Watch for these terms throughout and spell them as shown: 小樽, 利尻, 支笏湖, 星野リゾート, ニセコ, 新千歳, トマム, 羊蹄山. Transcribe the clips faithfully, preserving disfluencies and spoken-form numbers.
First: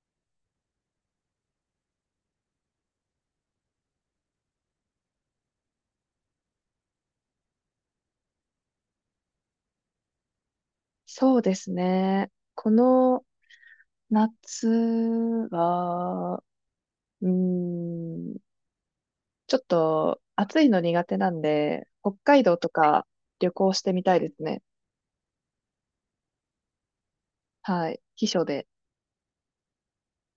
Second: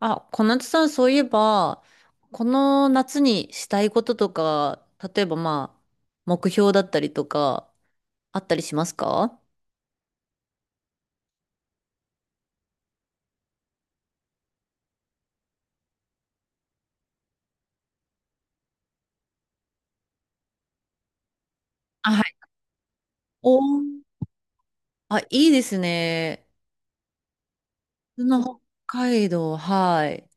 あ、小夏さん、そういえば、この夏にしたいこととか、例えばまあ、目標だったりとか、あったりしますか？そうですね。この夏は、うーん、ちょっと暑いの苦手なんで、あ、北はい。海道とかお旅ー。行してみたいですね。あ、いいですね。はい。そ避暑ので。北海道、はい。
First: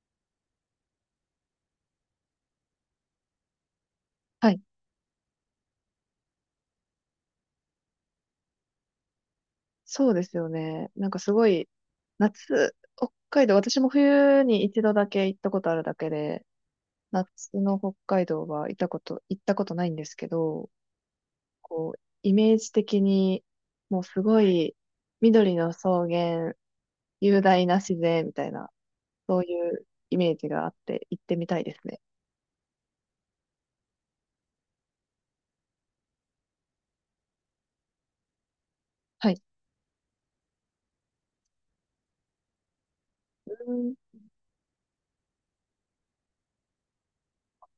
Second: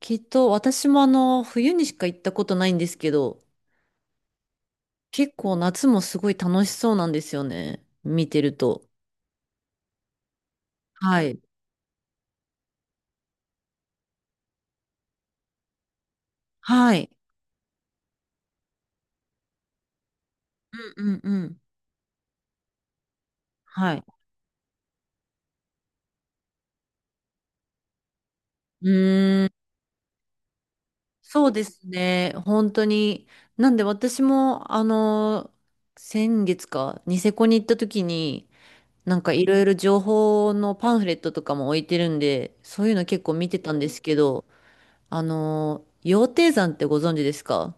きっと、私もあの、冬にしか行ったことないんですけど、はい。結構夏もすごい楽しそうなんですよね。見てると。そうですよね。なんかはすい。ごい、夏、北海道、私も冬に一度だけ行ったことあるだけで、はい。夏の北海道は行ったこと、行ったことないんですけど、うんうんうん。こう、イメージ的に、はもい。うすごい、緑の草原、雄大な自然みたいな、そうういうイメージがあって行ってそみうたでいですすね。ね。本当に。なんで私も、あの、先月か、ニセコに行った時に、なんはかい。いろいろ情報のパンフレットとかも置いてるんで、そういうの結構見うてたんでん、すけど、あの、羊蹄山ってご存知ですか？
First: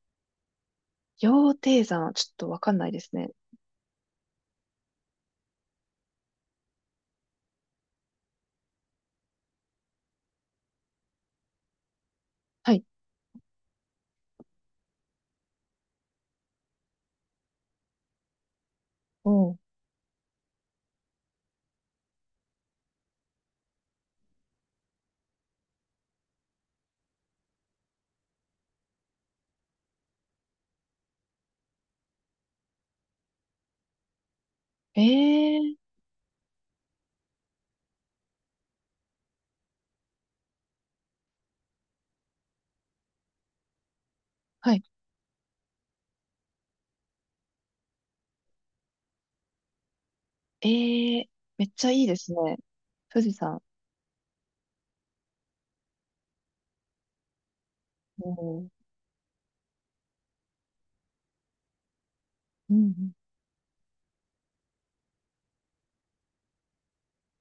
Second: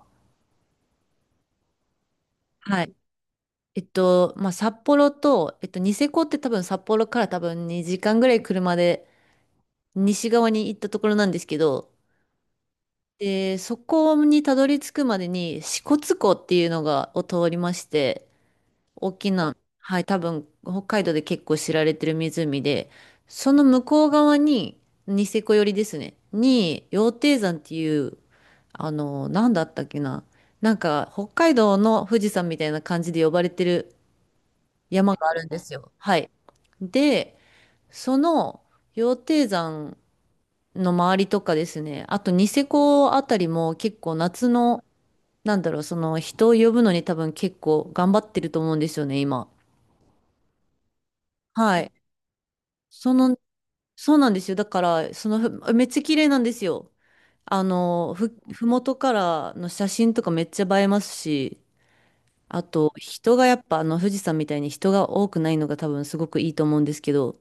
羊蹄山、ちょっとわかんはないい。ですね。えっと、まあ、札幌と、えっと、ニセコって多分札幌から多分にじかんぐらい車で西側に行ったところなんですけど、はい。で、そこにたどり着くまでに支笏湖っていうのが、を通りまして、大きおな、う。はい、多分北海道で結構知られてる湖で、その向こう側に、ニセコ寄りですね、に、羊蹄山っていう、あの、なんだったっけな、なんか北海道の富士山みたいな感じで呼ばれてるえ山があるんですえー、よ。はい。で、その羊蹄山の周りとかですね、あとニセコあたりも結構夏はの、い。なんだろう、その人を呼ぶのに多分結構頑張ってると思うんですよね、今。ええー、めっはちい。ゃいいですね。そ富士の、山。そうなんですよ。だから、そのふ、めっちゃ綺麗なんですよ。あの、ふ、おふう。もとからの写真とかめっちゃ映えますし、あうんうと、ん。人がやっぱ、あの、富士山みたいに人が多くないのが多分すごくいいと思うんですけど、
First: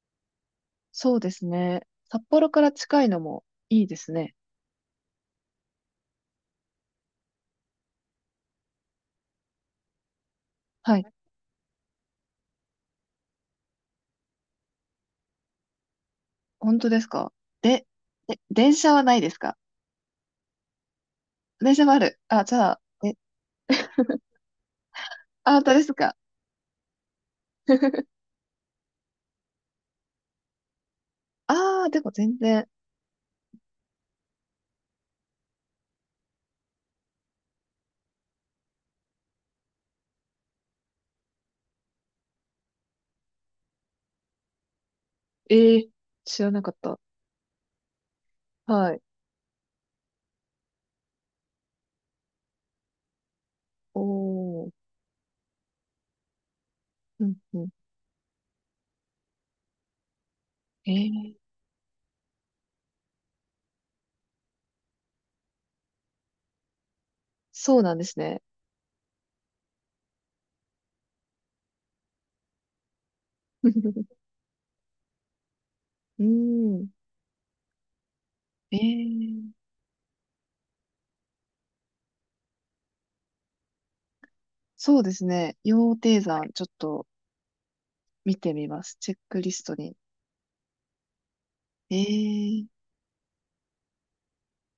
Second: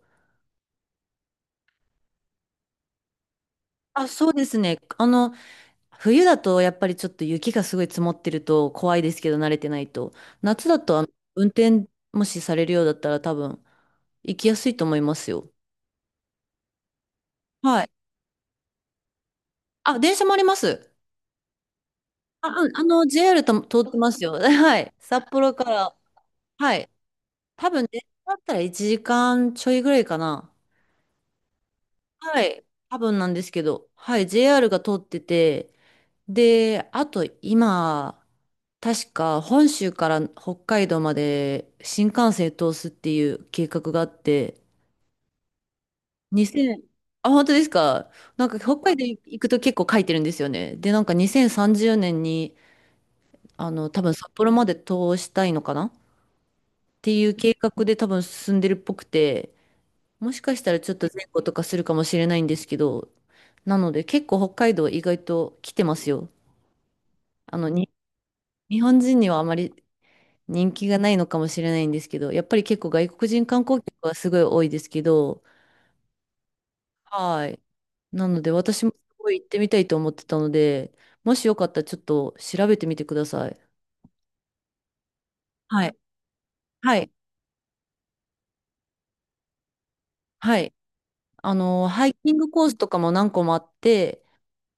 そうですね。札幌から近いのもいいであ、すそうね。ですね。あの、冬だとやっぱりちょっと雪がすごい積もってると怖いですけど、慣れてないと。夏だと、はあい。の、運転もしされるようだったら多分、行きやすいと思いますよ。本当ですか？はで、い。で、電車はないですか？あ、電車もあります。電車もある。あ、あ、じうゃん。あ、あの、え、ジェイアール と通ってま すよ。はい。札幌あ、か本当ですら。か。はい。多分ね、電車 だったらいちじかんちょいぐらいかな。ああ、でも全はい。然。多分なんですけど。はい。ジェイアール が通ってて。で、あと今、確か本州から北海道まで新幹線通すっていう計画があって、ええー、知に らなかっゼロ。た。あ、本当ですか？なんか北は海い。道行くと結構書いてるんですよね。で、なんかにせんさんじゅうねんに、あの、多お分札幌まー、で通したいのかな、っていううん計うん。画で多分進んでるっぽくて、もしかしたらえちょっと前ー、後とかするかもしれないんですけど、なので結構北海道意外と来てますよ。あの、そうに、なんですね。日本人にはあまり人気がないのかもしれないんですけど、やっぱり結構外国人観光客はす ごい多いですけど、うん。はい。なのでえ私もすごい行っー、てみたいと思ってたので、もしよかったらちょっと調べてみてください。そうですね。はい。羊蹄山、ちょっはとい。見てみます。チェックリストに。はい。あの、えハイキングコー、ースとかも何個もあって、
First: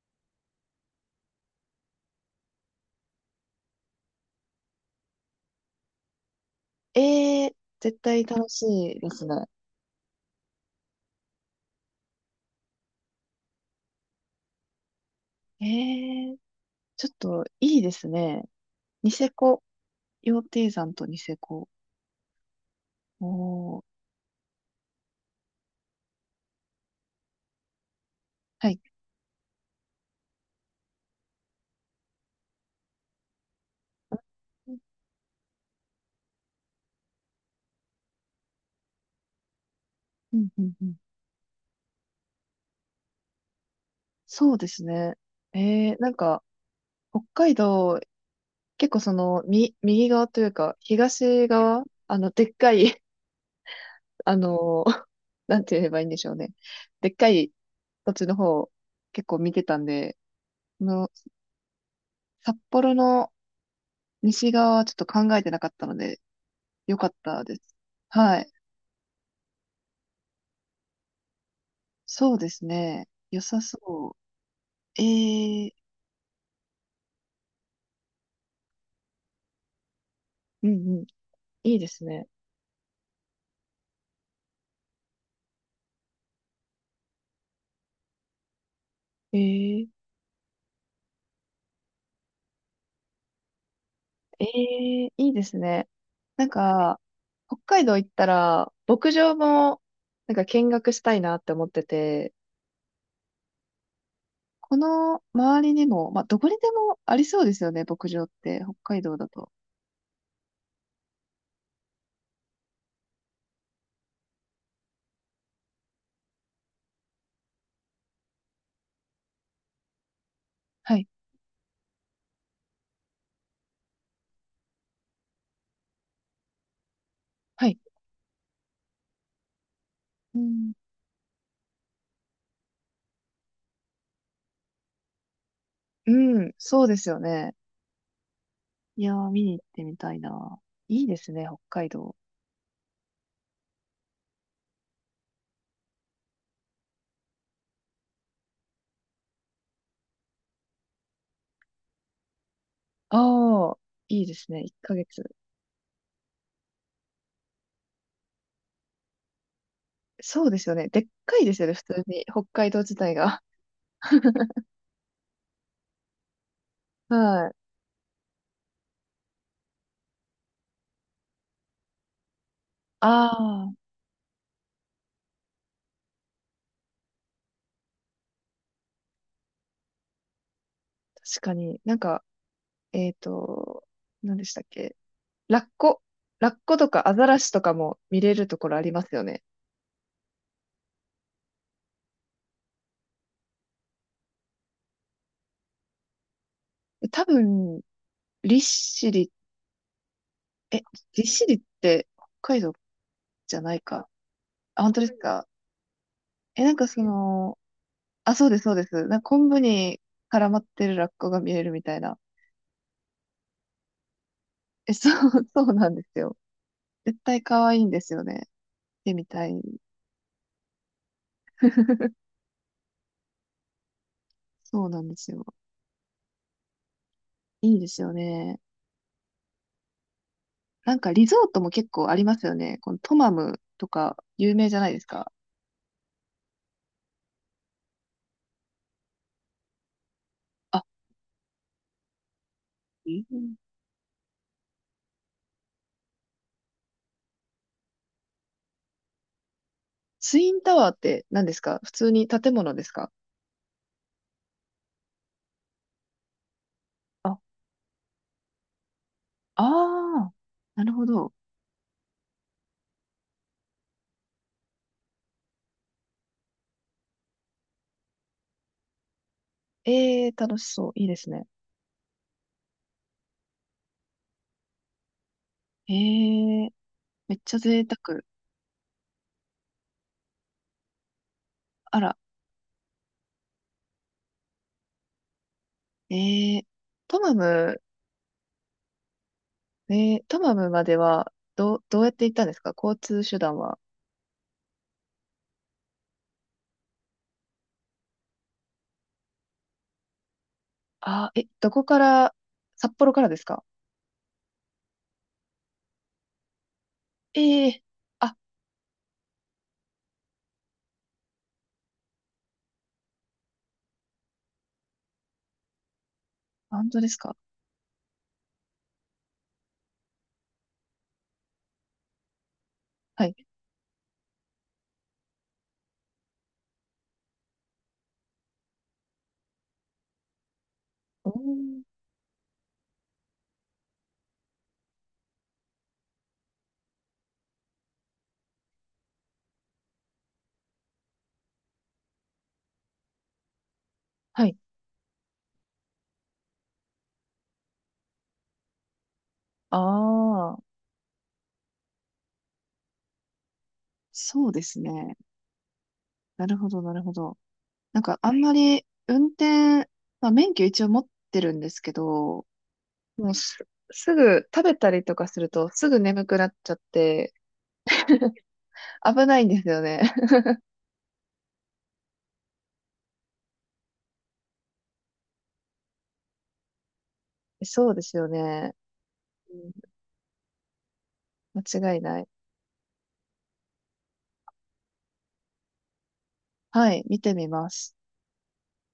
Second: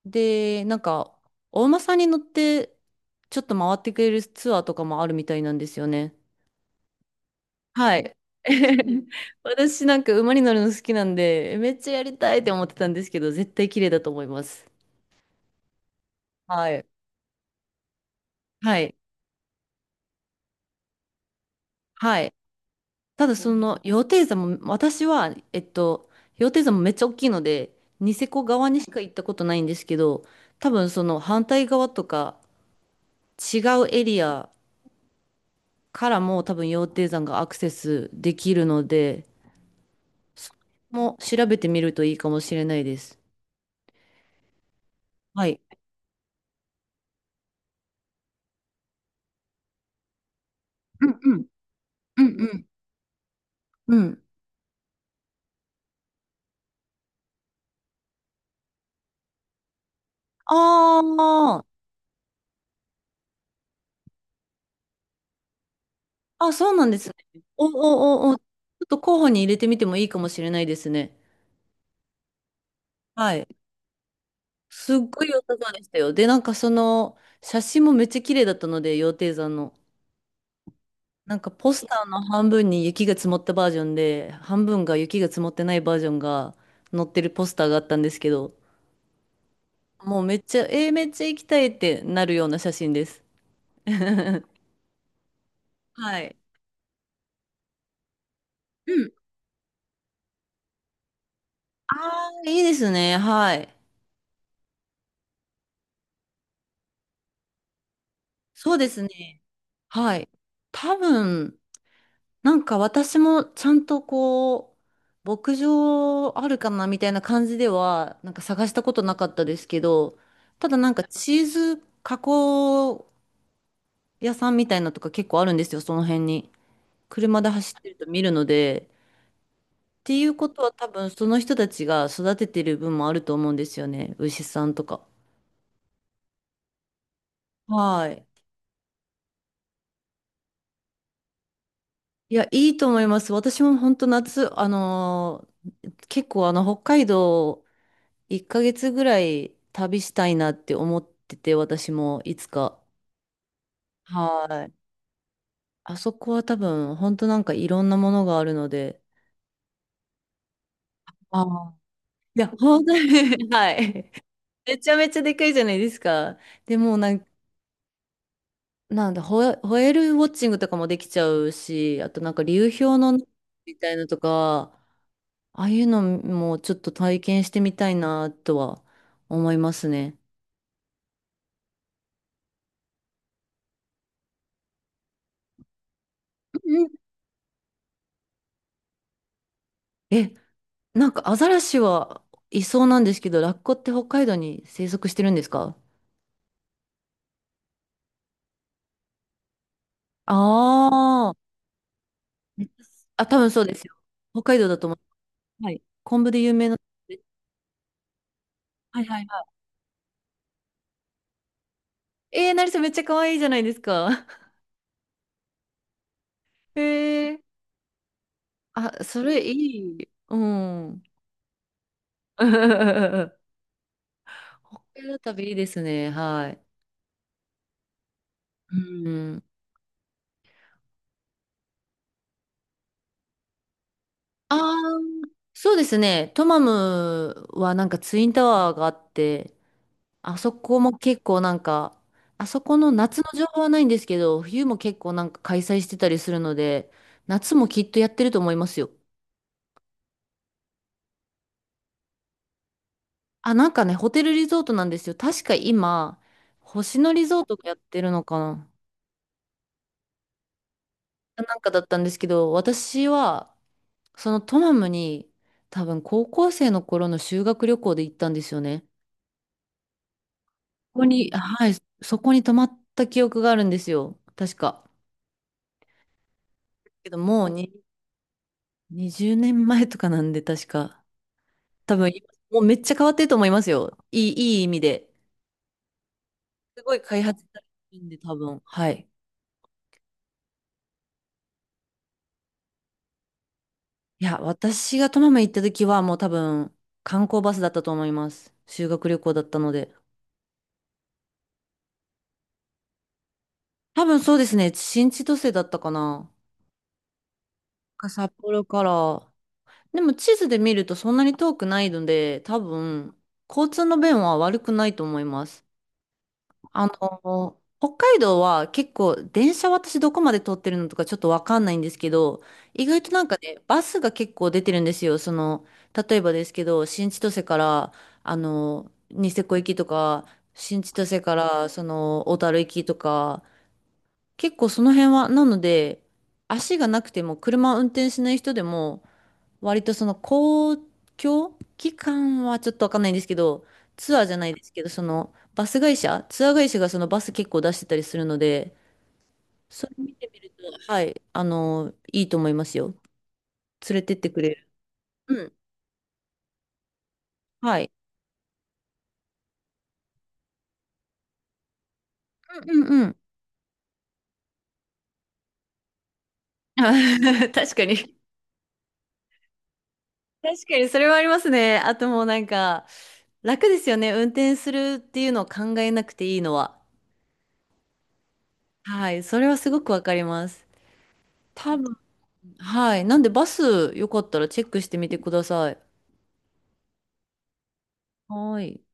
で、なんか、お馬さんに乗って、ちょっと回ってくれるツアーとかもあるみたいなんですよね。えー、は絶い。対楽しいで すね。私なんか馬に乗るの好きなんで、めっちゃやりたいって思ってたんですけど、絶対綺麗だと思います。えー、はい。ちょっといいですね。はい。ニセコ。羊蹄山とニセコ。はい。ただその、おー、羊蹄山も、私は、えっと、羊蹄山もめっちゃ大きいので、ニセコ側はにい。しか行ったことないんですけど、多分その反対側とか違うエリアからも多分羊蹄山がアクセスできるので、うんうんうん。も調べてみるといいかもしれないです。そうですね。はい。えー、なんか、北海道結構その、み、右側というか、うんうん。東側、あうんの、うでっん。かい、うん。あの、なんて言えばいいんでしょうね。でっかい土地の方、結構見てたんで、その、あ札幌の西側はちょっと考えてなかったので、あ、あ、そうなんよですかね。ったでお、す。お、お、お、ちはょい。っと候補に入れてみてもいいかもしれないですね。そうですね。は良い。さそすっごい良さそうう。ええ、でしたよ。で、なんかその、写真もめっちゃ綺麗だったので、羊蹄山の。うんうん。なんかポいいスですターのね。半分に雪が積もったバージョンで、半分が雪が積もってないバージョンが載ってるポスターがあったんですけど、ええ、もうめっちゃ、えーめっちゃ行きたいってなるような写真です。え え、いいですね。はい。なんか、北海道行ったら、うん。牧場も、なんか見学したいなって思ってあて、あ、いいですね。はい。この周りにも、まあ、どこにでもありそうですよね、牧場って、そ北うで海す道だね。と。はい。多分、なんか私もちゃんとこう、牧場あるかなみたいな感じでは、なんか探したことなかったですけど、ただなんはかい、チーズ加工屋さんみたいなとか結構あるんですよ、その辺に。車では走い。ってると見るので。っていううことはん、多分その人たちが育ててる分もあると思うんですよね、牛さんとか。うん、そうですよね。はい。いやー、見に行ってみたいな。いいですね、北海道。いや、いいと思います。私も本当夏、あのー結構あの、北海道いっかげつぐらい旅したいなって思ってて、私もいつか。ああ、いいですね、は1い。ヶ月。あそこは多分、本当なんかいろんなものがあるので。そうですよね。でっかあいですよあ。ね、普通に、い北や、海道本当自に 体が。はい。めちゃめちゃでかいじゃないですか。でもうなん、はい。なんだ、ホエ、ホエールウォッチングとかもできちゃうし、あとなんか流氷のね、ああ、みたいなとか、ああいうのもちょっと体験してみたいなとは思いますね。確かに。なんか、えっと、何でしたっけ？ラッコ。ラッコうん。とかアザラシとかも見れるところありますよね。え、なんかアザラシはいそうなんですけど、ラッコって北海道に生息してるんですか？多分、利尻、え、あ利あー。尻って北海道あ、多分じそゃうでないすよ。か。北海道だあ、と本思当ですか。う。はい。昆布で有え、名なな。んかその、あ、そうです、そうではいす。なはんかいは昆布に絡まってるラッコが見れるみたいな。い。えー、成瀬めっちゃ可愛いじゃないですか。え、そう、そうなんですよ。え絶ー、対可愛いんですよね。あ、見てそみれたい。いい。うん。北そうな海ん道ですよ。旅いいですね。はい。いいですよね。うん。なんかリゾートも結構ありますよね。このトマムとか有ああ、名じゃないですか。そうですね。トマムはなんかツインタワーがあって、あそこあ、も結構なんか、あそこのう夏の情ん、報はないんですけど、冬も結構なんか開催してたりするので、夏もきっとやってると思いますよ。ツインタワーって何ですか？普通に建物ですか？あ、なんかね、ホテルリゾートなんですよ。確か今、星野リあ、ゾートがやってるのかな。あー、なるほど。なんかだったんですけど、私は、そのトマムに多分高校生の頃の修学旅行で行ったんですよね。ええー、楽しそう。ここいいでに、すね。はい、そこに泊まった記憶があるんですよ。確か。ええー、けどめっもうちゃに贅沢。にじゅうねんまえとかなんで、確か。多あ分、ら、もうめっちゃ変わってると思いますよ。いい、いい意味で。ええー、すごいト開マ発されム、てるんで、多分。はい。えー、トマムまではどう、どうやって行ったんですか？交通手段は。いや、私がトマム行った時はもう多分、観光バスだったと思います。修学旅行だったので。あー、え、どこから、札幌からですか？多分そうですね。新千歳だったかな。ええー、か札あ、幌から。でも地図で見るとそんなに遠くないので、多分、交通の便は悪くないと思います。あ本当ですか？の、北海道は結構電車私どこまで通ってるのとかちょっとわかんないんですけど、意外となはんい。かね、バスが結構出てるんですよ。その、例えばですけど、新千歳から、あの、ニセコ行きとか、新千歳おから、そー、の、小樽行きとか、結構その辺は、なので、足がなくても車を運転しない人でも、割とその公共機関はちょっとわかんないんですけど、ツアーじゃはないい。ですけど、そのバス会社、ツアー会社がそのバス結構出してたりするので、あそれ見てみると、あ。はい、あの、いいと思いますよ。連れてってくそうれでる。すね。うん。なるほど、なるほど。はい。なんかあんまり運転、まあ、免許一応持ってるんですけど、うんうんうん。もうす、すぐ食べたりとかするとすぐ眠くなっちゃって 確かに。危ないんですよね。確かに、それはありますね。あともうなんか、楽ですよね。運転するっていうのを考えなくていいのは。そうですよね。はい。それはうすん、ごくわかります。多間分、違いない。はい。なんでバスよかったらチェックしてみてください。はい、見てみます。はい。